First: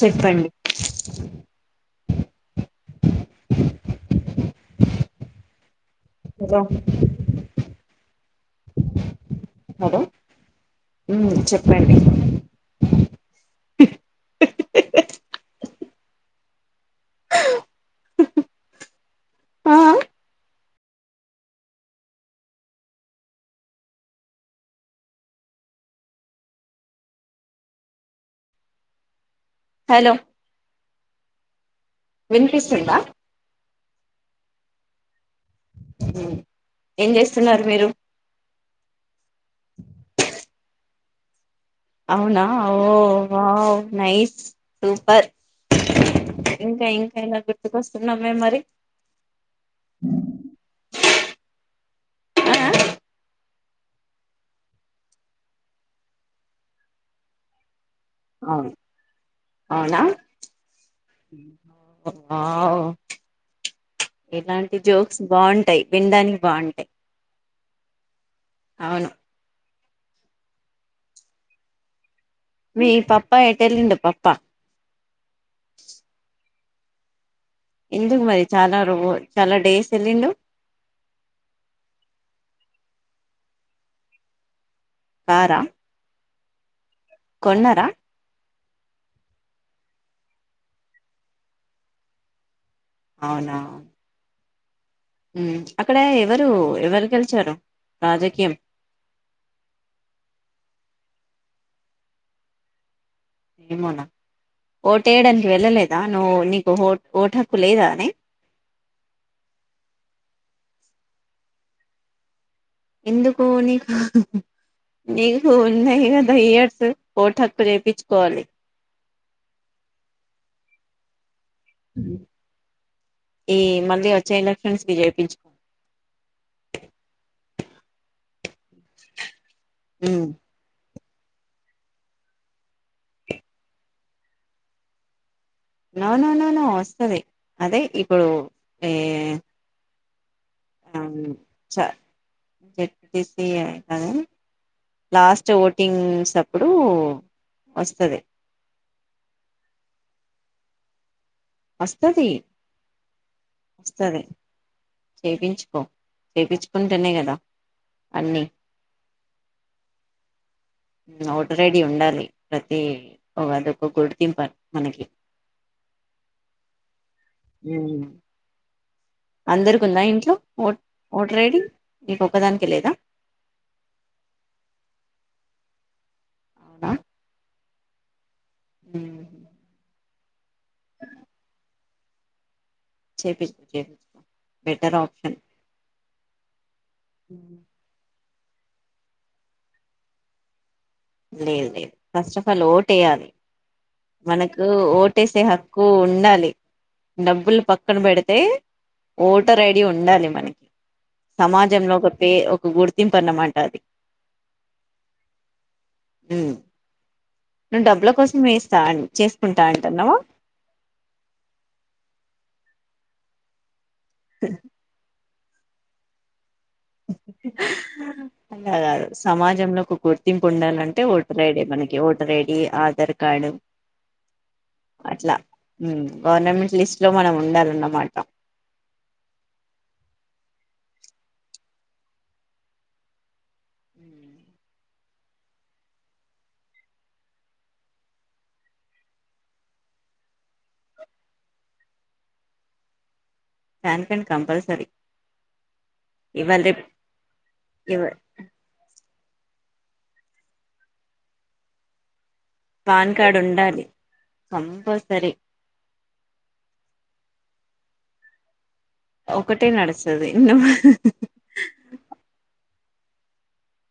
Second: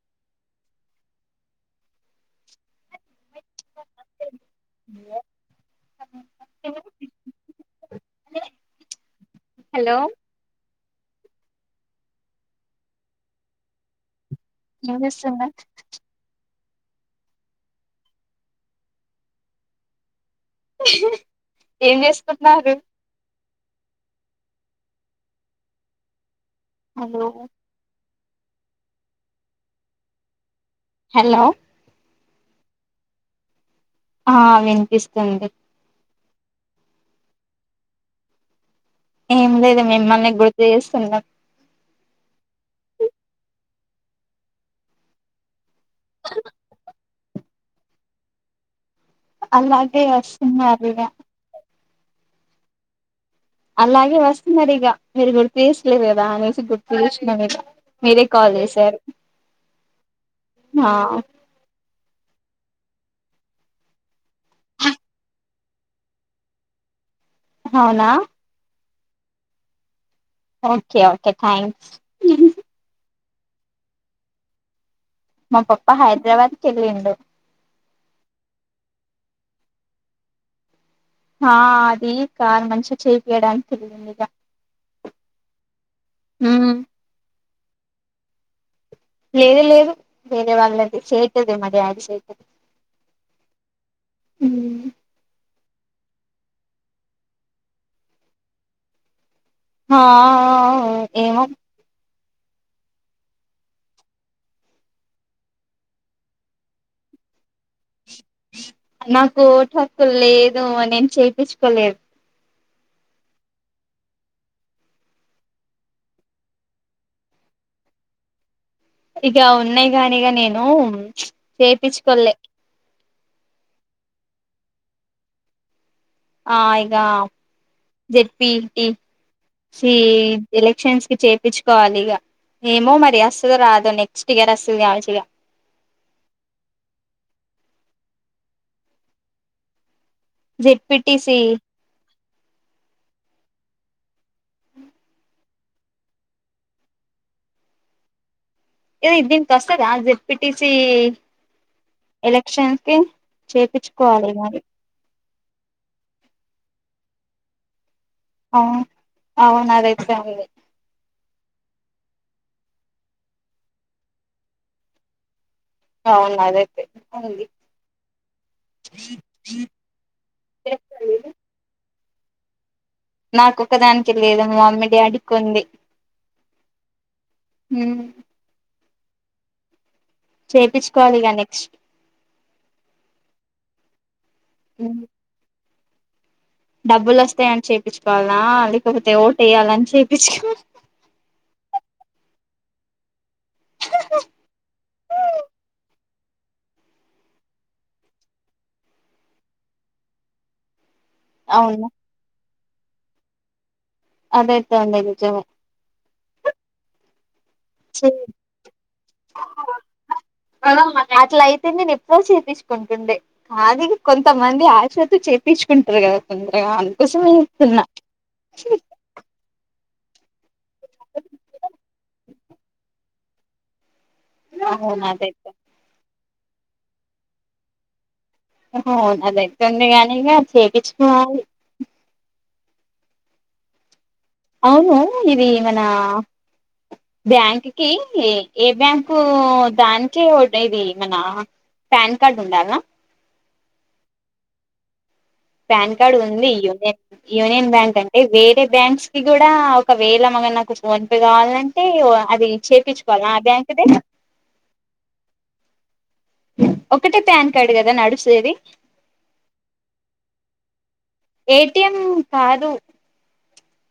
చెప్పండి ఇ దా అ హలో మ్మ్ చెప్పండి విన్ పిస్తుందా ఆ అ ఏం చేసుకుంటున్నారు హలో హలో హలో వినిపిస్తుందా ఆ వినిపిస్తుంది ఏం చేస్తున్నారు మీరు ఏం లేదు మిమ్మల్ని గుర్తు చేస్తున్నా అవునా ఓ వావ్ నైస్ సూపర్ ఇంకా ఇంకాయ గా సున్నామే మరి అలాగే అ సినిమా అర్గా ఆ అలాగే వస్తున్నారు ఇగ మీరు గుర్తు చేసలేదు కదా అనేసి గుర్తు చేసినం ఇగ మీరే కాల్ అవును చేసారు అవునా ఓ ఇలాంటి జోక్స్ బాగుంటాయి వినడానికి బాగుంటాయి అవునా అవును ఓకే ఓకే థ్యాంక్స్ ఏటెల్లిండు పాప్పా మా పప్పా హైదరాబాద్కి వెళ్ళిండు ఎందుకు మరి చాలా రో చాలా డేస్ వెళ్ళిండు ఆ అది కారు మంచిగా చేయిపియడానికి తెలియంది ఇక కారా హమ్ కొన్నరా లేదు లేదు వేరే వాళ్ళది చేయతుది మరి ఆది చేతుది అవునా హమ్ అక్కడ ఎవరు ఎవరు గెలిచారు రాజకీయం ఆ ఏమో ఏమోనా ఓట వేయడానికి వెళ్ళలేదా నువ్వు నీకు ఓ ఓటు హక్కు లేదా నీ నాకు ఓటు హక్కు లేదు అ నేను చేయించుకోలేదు ఎందుకు నీకు నీకు ఉన్నా యర్స్ కోట హక్కు రేపించుకోవాలి ఇక ఉన్నాయి కానిక నేను చేయిించుకలే ఈ మళ్ళీ వచ్చే ఎలక్షన్స్కిి చేయిించుకో ఆ ఇకా జెడ్పిి టీ సి మ్మ్ ఎలక్షన్స్ చేయిించుకోవాలి ఇక ఏమో మరి అస్తుదు రాదు నెక్స్ట్ ఇయర్ అస్తుదు కావాల్ు ఇగా నానా నానా వస్తంది అదే ఇప్పుడు ఏ జిట్పిిట్సి జెడ్పీసి కానీ లాస్ట్ ఓటింగ్స్ అప్పుడు వస్తుంది ఇద ఇదిన్ కష్టద దిట్పిిట్టసి వస్తది ఎలక్షన్స్ కి చేపంచుకోవాలి మరి చేయించుకో చేయించుకుంటేనే కదా అన్ని అవు అవును అదైతేది ఓట రెడి ఉండాలి ప్రతి ఒక అదక్క గుడితిింపాలి మనకి అవును అదైతే అవుడి అందరికిందా ఇంట్లో ఓ ఉంది ఓట రైడి నీకు ఒకదానికి లేదా నాకొ ఒకదానికి లేదు మామ్మడి అడుకుంది అవునా హ హ చేయించుకోవాలి ఇక నెక్స్ట్ చేపించకో చేపించుకో బెటర్ ఆప్షన్ డబ్బులు వస్తాయని చె చేయిపుకోవదు నా లేకపోతే ఓటు వయ్యాలని చేపించు లేదు లేదు ఫస్ట్ ఆఫ్ ఆల్ ఓట వేయాలి మనకు ఓటేసే హక్కు ఉండాలి డబ్బులు పక్కన పెడితే ఓటర్ ఐడి ఉండాలి మనకి సమాజం అవును లో ఒకపే గుర్తం పనమాటది అదేతేా ఉండ చ హ చేసుకుంటా అంటున్నావా ఉంటుండే కానీ కొంతమంది ఆశతో చే తీసుకుంటరు కదా కొందర్ అందుకోసమే చెప్తున్న గుర్తింప్ ఉండాలంటే ఓటుర్ ఐడి మనకి ఓటుర్ ఐడి డీ ఆధార్ కార్డు అవును అట్ల అదైతే మ్ గవర్నమెంట్ లిస్ట్ లో మనం ఉండాలన్నమాట అవును అదైతే ఉంది కానీ ఇగ చేపిచ్చుకోవాలి అవునూ ఇదీ మనా బ్యాంక్ కీ ఏ బ్యాంకూ దానికి ఓటర్ ఐడీ మనా పాన్ కార్డ్ ఉండాలనా PAN card compulsory PAN card ఉంది ఇవాళ రేపు యూనియన్ యూనియన్ బ్యాంక్ ఇవ అంటే వేరే బ్యాంక్స్ ఇది కూడా ఒకవేళ మళ్ళ నాకు ఫోన్ పే కావాలంటే అది పాన్ చేపించుకోవాల ఆ కార్డ్ ఉండాలి బ్యాంక్దే కంపల్సరీ ఒక్కటే ప్యాన్ కార్డు కదా నడుసేది ఒక్కటే నడుస్తది ఏటిఎం కాదు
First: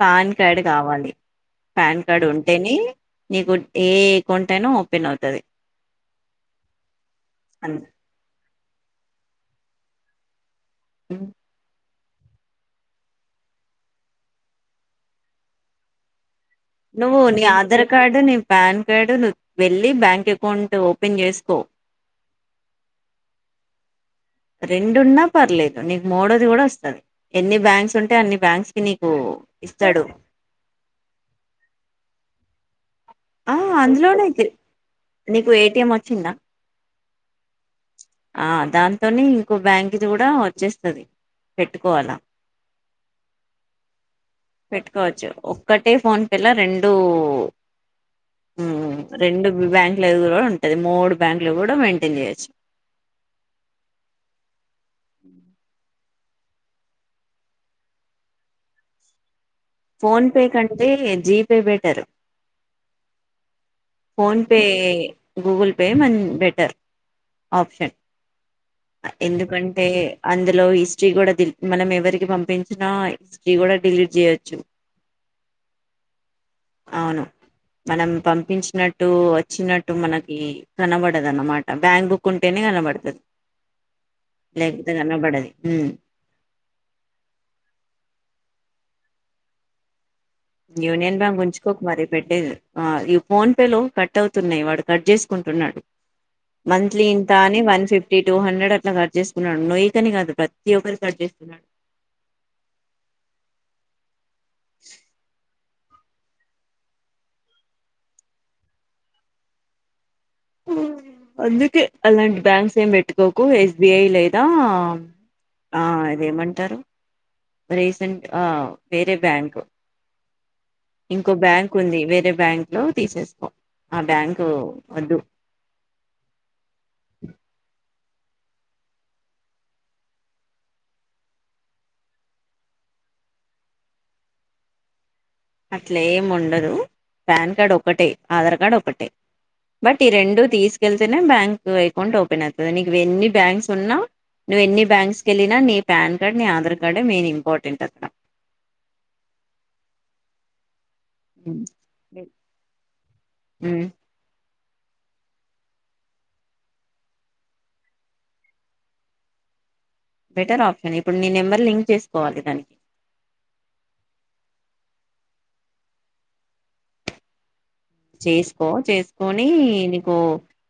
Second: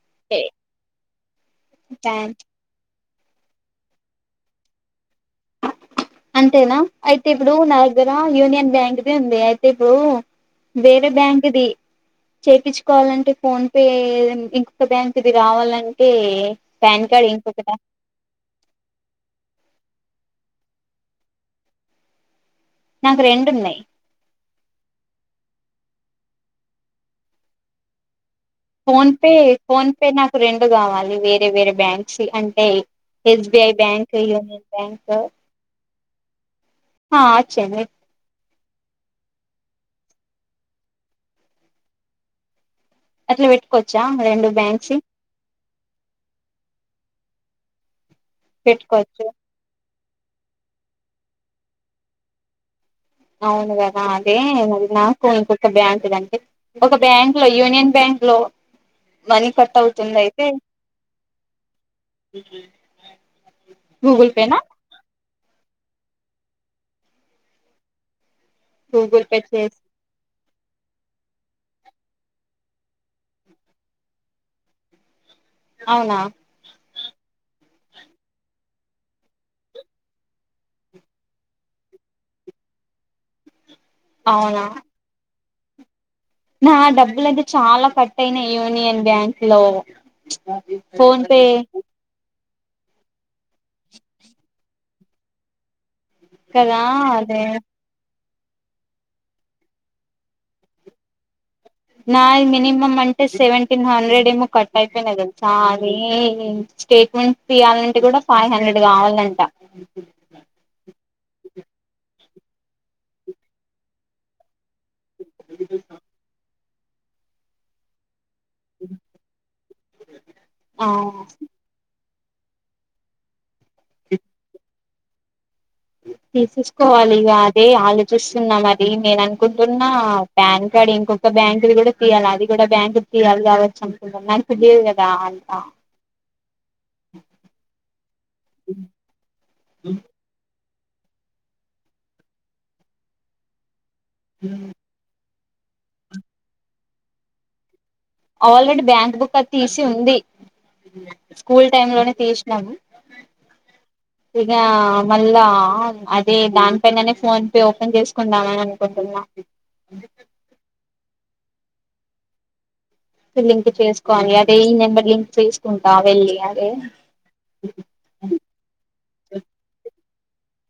పాన్ కార్డ్ కావాలి ప్యాన్ కార్డ్ పాన్ ఉంటేనే నీగు ఏ కొంటేనూ అంతేనా అయితే ఇప్పుడు నా దగ్గరా యూనియన్ బ్యాంక్ దీ ఉంది ఐతే ఇప్పు వేరే అ బ్యాంక్ దీ చేపిచ్చుకోవాలంటే ఫోన్ పే ఇంకొక బ్యాంక్ ది కావాలంటే పాన్ నువ్వు కార్డ్ నీ ఇంకొకటి ఆధార్ కార్డు నీ పాన్ కార్డు నువ్వు వెళ్ళి బ్యాం కి అకౌంట్ ఓపెన్ చేసుకో నాకు రెండున్నాయ్ రెండున్నా పర్లేదు నీకు మూడోది కూడా వస్తది ఎన్ని బ్యాంక్స్ ఉంటే అన్ని బ్యాంక్స్ కి నీకు ఫోన్పే ఫోన్ ఇస్తాడు పే నాకు రెండు కావాలి వేరే వేరే బ్యాంక్స్ యి అం ఏ ఆ ఎస్బిఐ బ్యాంక్ యూనియన్ బ్యాంక్ చ్చిందా హా అచ్చింది ఆ దాంతోనే ఇంకో బ్యాంక్ది కూడా వచ్చేస్తది పెట్టుకోవాలా అట్లా పెట్టుకోవచ్చా రెండు బ్యాంక్స్ పెట్టుకోవచ్చు ఒక్కటే ఫోన్ పిల్ల రెండూ పెట్టుకోవచ్చు రెండు బ్యాన్ కూడా ఉంటది మూడు బ్యాంకులు కూడా మెయింటైన్ చేయొచ్చు అవునుదనా అదేది నా స్కూల్ కుక్క బ అంటదంట ఒక బ్యాంక్ లో యూనియన్ బ్యాంక్ లో మని ఫోన్పే కంటే జీపే బెటరు గూగుల్ పేనా ఫోన్పే గూగుల్ పే మ బెటర్ ఆప్షన్ గూగుల్ పే చేసి ఎందుకంటే అందులో హిస్టరీ కూడా మనం ఎవరికి పంపించినా హిస్టరీ కూడా డిలీట్ చేయొచ్చు అవునా అవును మనం పంపించినట్టు వచ్చినట్టు మనకి కనబడదు అన్నమాట బ్యాంక్ బుక్ ఉంటేనే కనబడతుది అవునా లేకపోతే కన పడది హమ్ నా డబ్బులు అతే చాలా కట్ అయినాయి యూనియన్ బ్యాంక్ లో యూనియన్ ఫోన్ బ్యాంక్ పే ఉంచుకో మరీ పెట్టేది ఆ యూపీ ఫోన్ పే లో కట్ అవుతున్నాయి వాడు కట్ చేసుకుంటున్నాడు కదా మంత్లీ ఇంత అదే అని one fifty tea two hundred అట్లా కట్ చేసుకున్నాడు నొయ్యి కని కాదు ప్రతి ఒక్కరు కట్ చేస్తున్నాడు నా మినిమమ్ అంటే సెవెంటీన్ హండ్రెడ్ ఏము కట్ అయిపోన అదంత చా స్టేట్మెంట్ తీయాలంటే కూడా ఫైవ్ హండ్రెడ్ కావాలంట అందుకే అలాంటి బ్యాంక్స్ ఏం పెట్టుకోకు ఎస్బిఐ లేదా ఆ అదేమంటారు రీసెంట్ ఆ వేరే బ్యాంక్ ఆ ఇంకో బ్యాంక్ ఉంది వ వేరే బ్యాంక్ లో తీసేసుకో ఆ బ్యాంకు వదు తీసేసుకోవాలి ఇగా అదే ఆలో చూస్తున్నాం మది నేను అనుకుంటున్నా పాన్ కార్డ్ ఇంకొక బ్యాంకు కూడా తీయాలి అది కూడా బ్యాంకు తీయాలి కావచ్చు అనుకుంటున్న నాకు తెలిదు కదా అంతా అట్లే ఏం ఉండదు పాన్ కార్డ్ ఒకటే ఆధార్ కార్డ్ ఒకటే బట్ ఈ రెండు తీసు కెళ్తేనే బ్యాంక్ అకౌంట్ ఓపెన్ అవుతుంది నీకు ఎన్ని బ్యాంక్స్ ఉన్నా నువ్ ఎన్ని బ్యాంక్స్ కళ్ళిన నీ పాన్ కార్డ్ నీ ఆధార్ కార్డే మేన్ ఇంపార్టెంట్ అక్కడ ఆల్రెడీ బ్యాంక్ బుక్ అ తీసి ఉంది హ్మ్. స్కూల్ టైమ్ లోనే బె తీసినాము హ్మ్. ఇగా మళ్ళా అదే దానిపైననే ఫోన్ పే ఓపెన్ చేసుకుందామని అనుకుంటున్నా బెటర్ ఆప్షన్ ఇప్పుడు నీ నెంబర్ లింక్ చేసుకోవాలి దానికి లింక్ చేసుకోవాలి అదే ఈ నెంబర్ లింక్ చేసుకుంటా వెళ్ళి అదే చేసుకో చేసుకొని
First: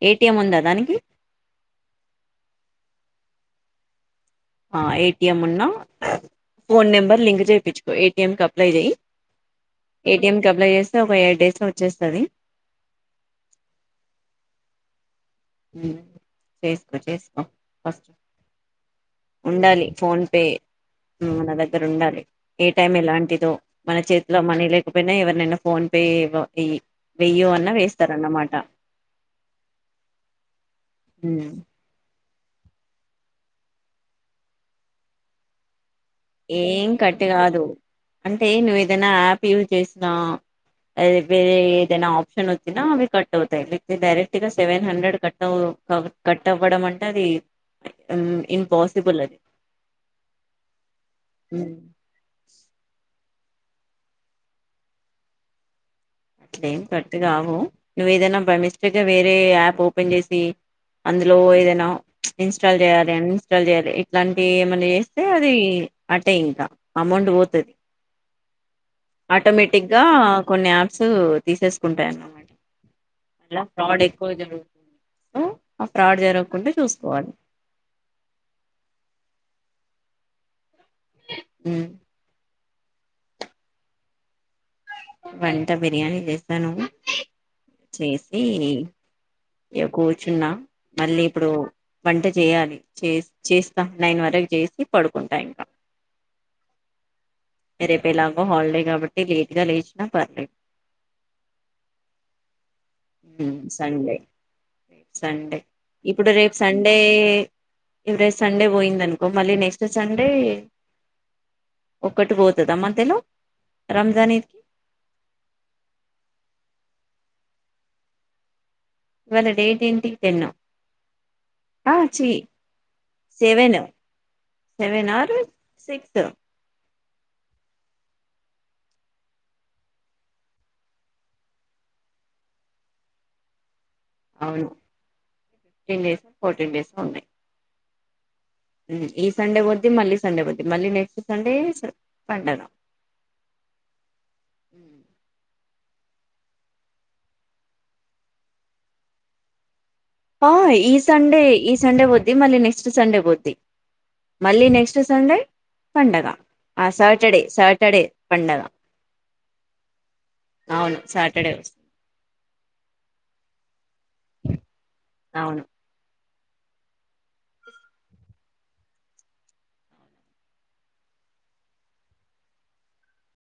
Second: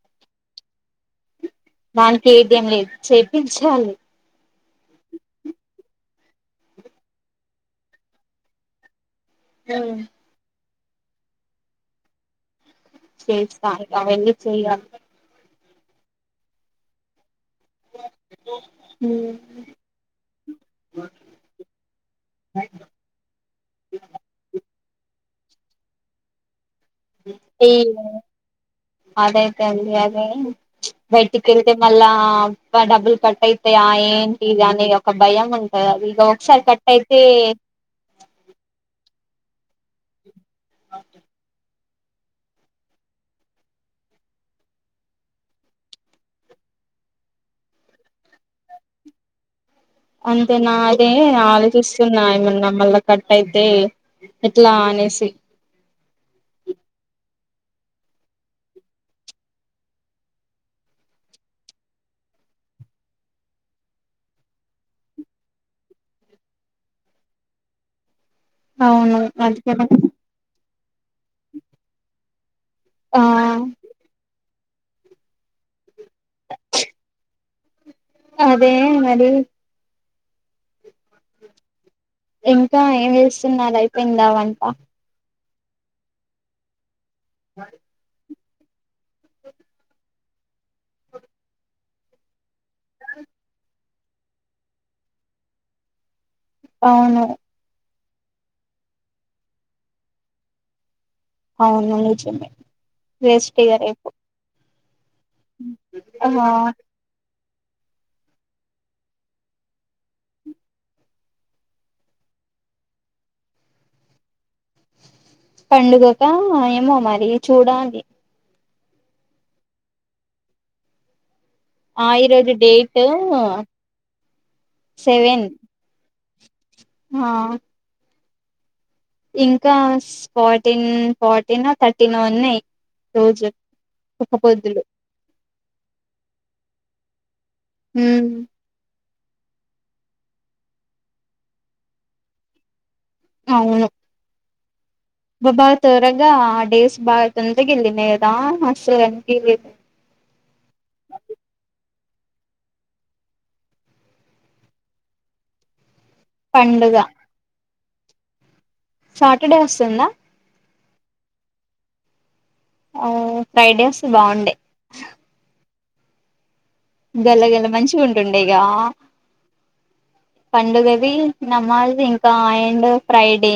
ఏటిఎం ఉందా దానికి దానికి ఏటీఎం లేదు చేపించాలి ఏటిఎం ఉన్నా ఫోన్ నెంబర్ లింక్ చేయించుకో ఏటీఎం కి అప్లై చెయ్యి ఏటీఎం కబ ఒక ఎయిట్ డేస్ లో వచ్చేస్తది చేస్త అవన్నీ చేయ్యాల హ్మ్ చేసుకో చేసుకో ఉండాలి ఫోన్ పే మన దగ్గర ఉండాలి ఏ టైం ఎలాంటిదో మన చేతిలో మని లేక్ ఎటు పోయినా ఎవరినైనా ఫోన్ పే వెయ్యి వెయ్యో అన్నా ఈ వేస్తారన్నమాట అదైతనది అదే బయటికెళ్తే మళ్ళా డబ్బులు కట్ అయితాయా ఏంటిది అనే ఒక భయం ఉంటది ఆది ఏం కట్ కాదు అంటే నువ్వు ఏదన్నా యాప్ యూస్ జేస్తా అది వేరే ఏదన్న ఆప్షన్ వచ్చిన అవి కట్ అవుతాయి లేకపోతే డైరెక్ట్ గా సెవెన్ హండ్రెడ్ కట్ కట్ అవ్వడం అంటే అది ఇంపాసిబుల్ అది అన్ తే నా అదే ఆలోచిస్తున్నా ఏమన్నా మళ్ళ క యితే ఎట్లా అనేసి అట్లే ఏం కట్ కావు నువ్వు ఏదైనా బై మిస్టేక్గా వేరే యాప్ ఓపెన్ చేసి అందులో ఏదైనా ఇన్స్టాల్ చేయాలి అన్ఇన్స్టాల్ చేయాలి ఇట్లాంటివి ఏమన్నా చేస్తే అది అట్టే ఇంకా అమౌంట్ పోతది. అవును అందుకే ఆటోమేటిక్ గా కొన్ని యాప్ స్ తీసేసుకుంటామాట ఆ ఎలా ఫ్రాడ్ ఎక్కువ జరుగుతు హలో ఆ ఫ్రాడ్ జరగకుండా చూసుకోవాలి అదే మరి హమ్ ఇంకా ఏం చేస్తున్నారు అయిపోయిందా వంట వంట బిర్యానీ చేస్తా నువ్వు చేస్తా ఇది ఇక కూర్చున్నా మళ్ళీ ఇప్పుడు వంట చేయాలి చేస్ చేస్ నైన్ వరకు చేసి పడుకుంటా ఇంకా అవును రేపు ఎలాగో హాలిడే కాబట్టి లేట్ గా లేచి ఆ పర్లేదు అవును నిజమే రెస్ట్ ఉమ్, ఇగ రేపు సండే సండే ఇప్పుడు ఆ రేపు సండే ఈ రోజు సండే పోయింద అనుకో మళ్ళీ నెక్స్ట్ సండే ఒక్కటి పోతుదా మధ్యలో రంజానీ పండుగగా ఏమో మరి చూడాలి ఇవాళ డేట్ ఏంటి టెన్ ఆ ఈరోజు డేటు సెవెన్ సెవెన్ సిక్స్ ఆ ఇంకా ఫార్టీన్ ఫార్టీన్ థర్టీన్ ఉన్నాయి రోజు ఒక పోద్దులు ఫిఫ్టీన్ డేస్ ఫోర్టీన్ డేస్ లో ఉన్నాయి హమ్ ఈ సండే వద్ది మళ్ళీ సండే వద్ది మళ్ళీ నెక్స్ట్ సండే పడుగ అవును బాగా త్వరగా ఆ డేస్ బాగా తొందరకి వెళ్ళినదా అస్సలు అనిపిలేదు ఈ సండే ఈ సండే వద్ది మళ్ళీ నెక్స్ట్ సండే పోద్ది మళ్ళీ నెక్స్ట్ సండే పండగ ఆ పండుగ సాటర్డే ఇక్కడే పండగ సాటర్డే వస్తుందా అవును సాటర్డే అవ ఫైవ్ డేస్ బాగుండే అవును గల గల మంచి ఉంటుండే ఇక పండుగవి నమాజ్ వి ఇంకా అండ్ ఫ్రైడే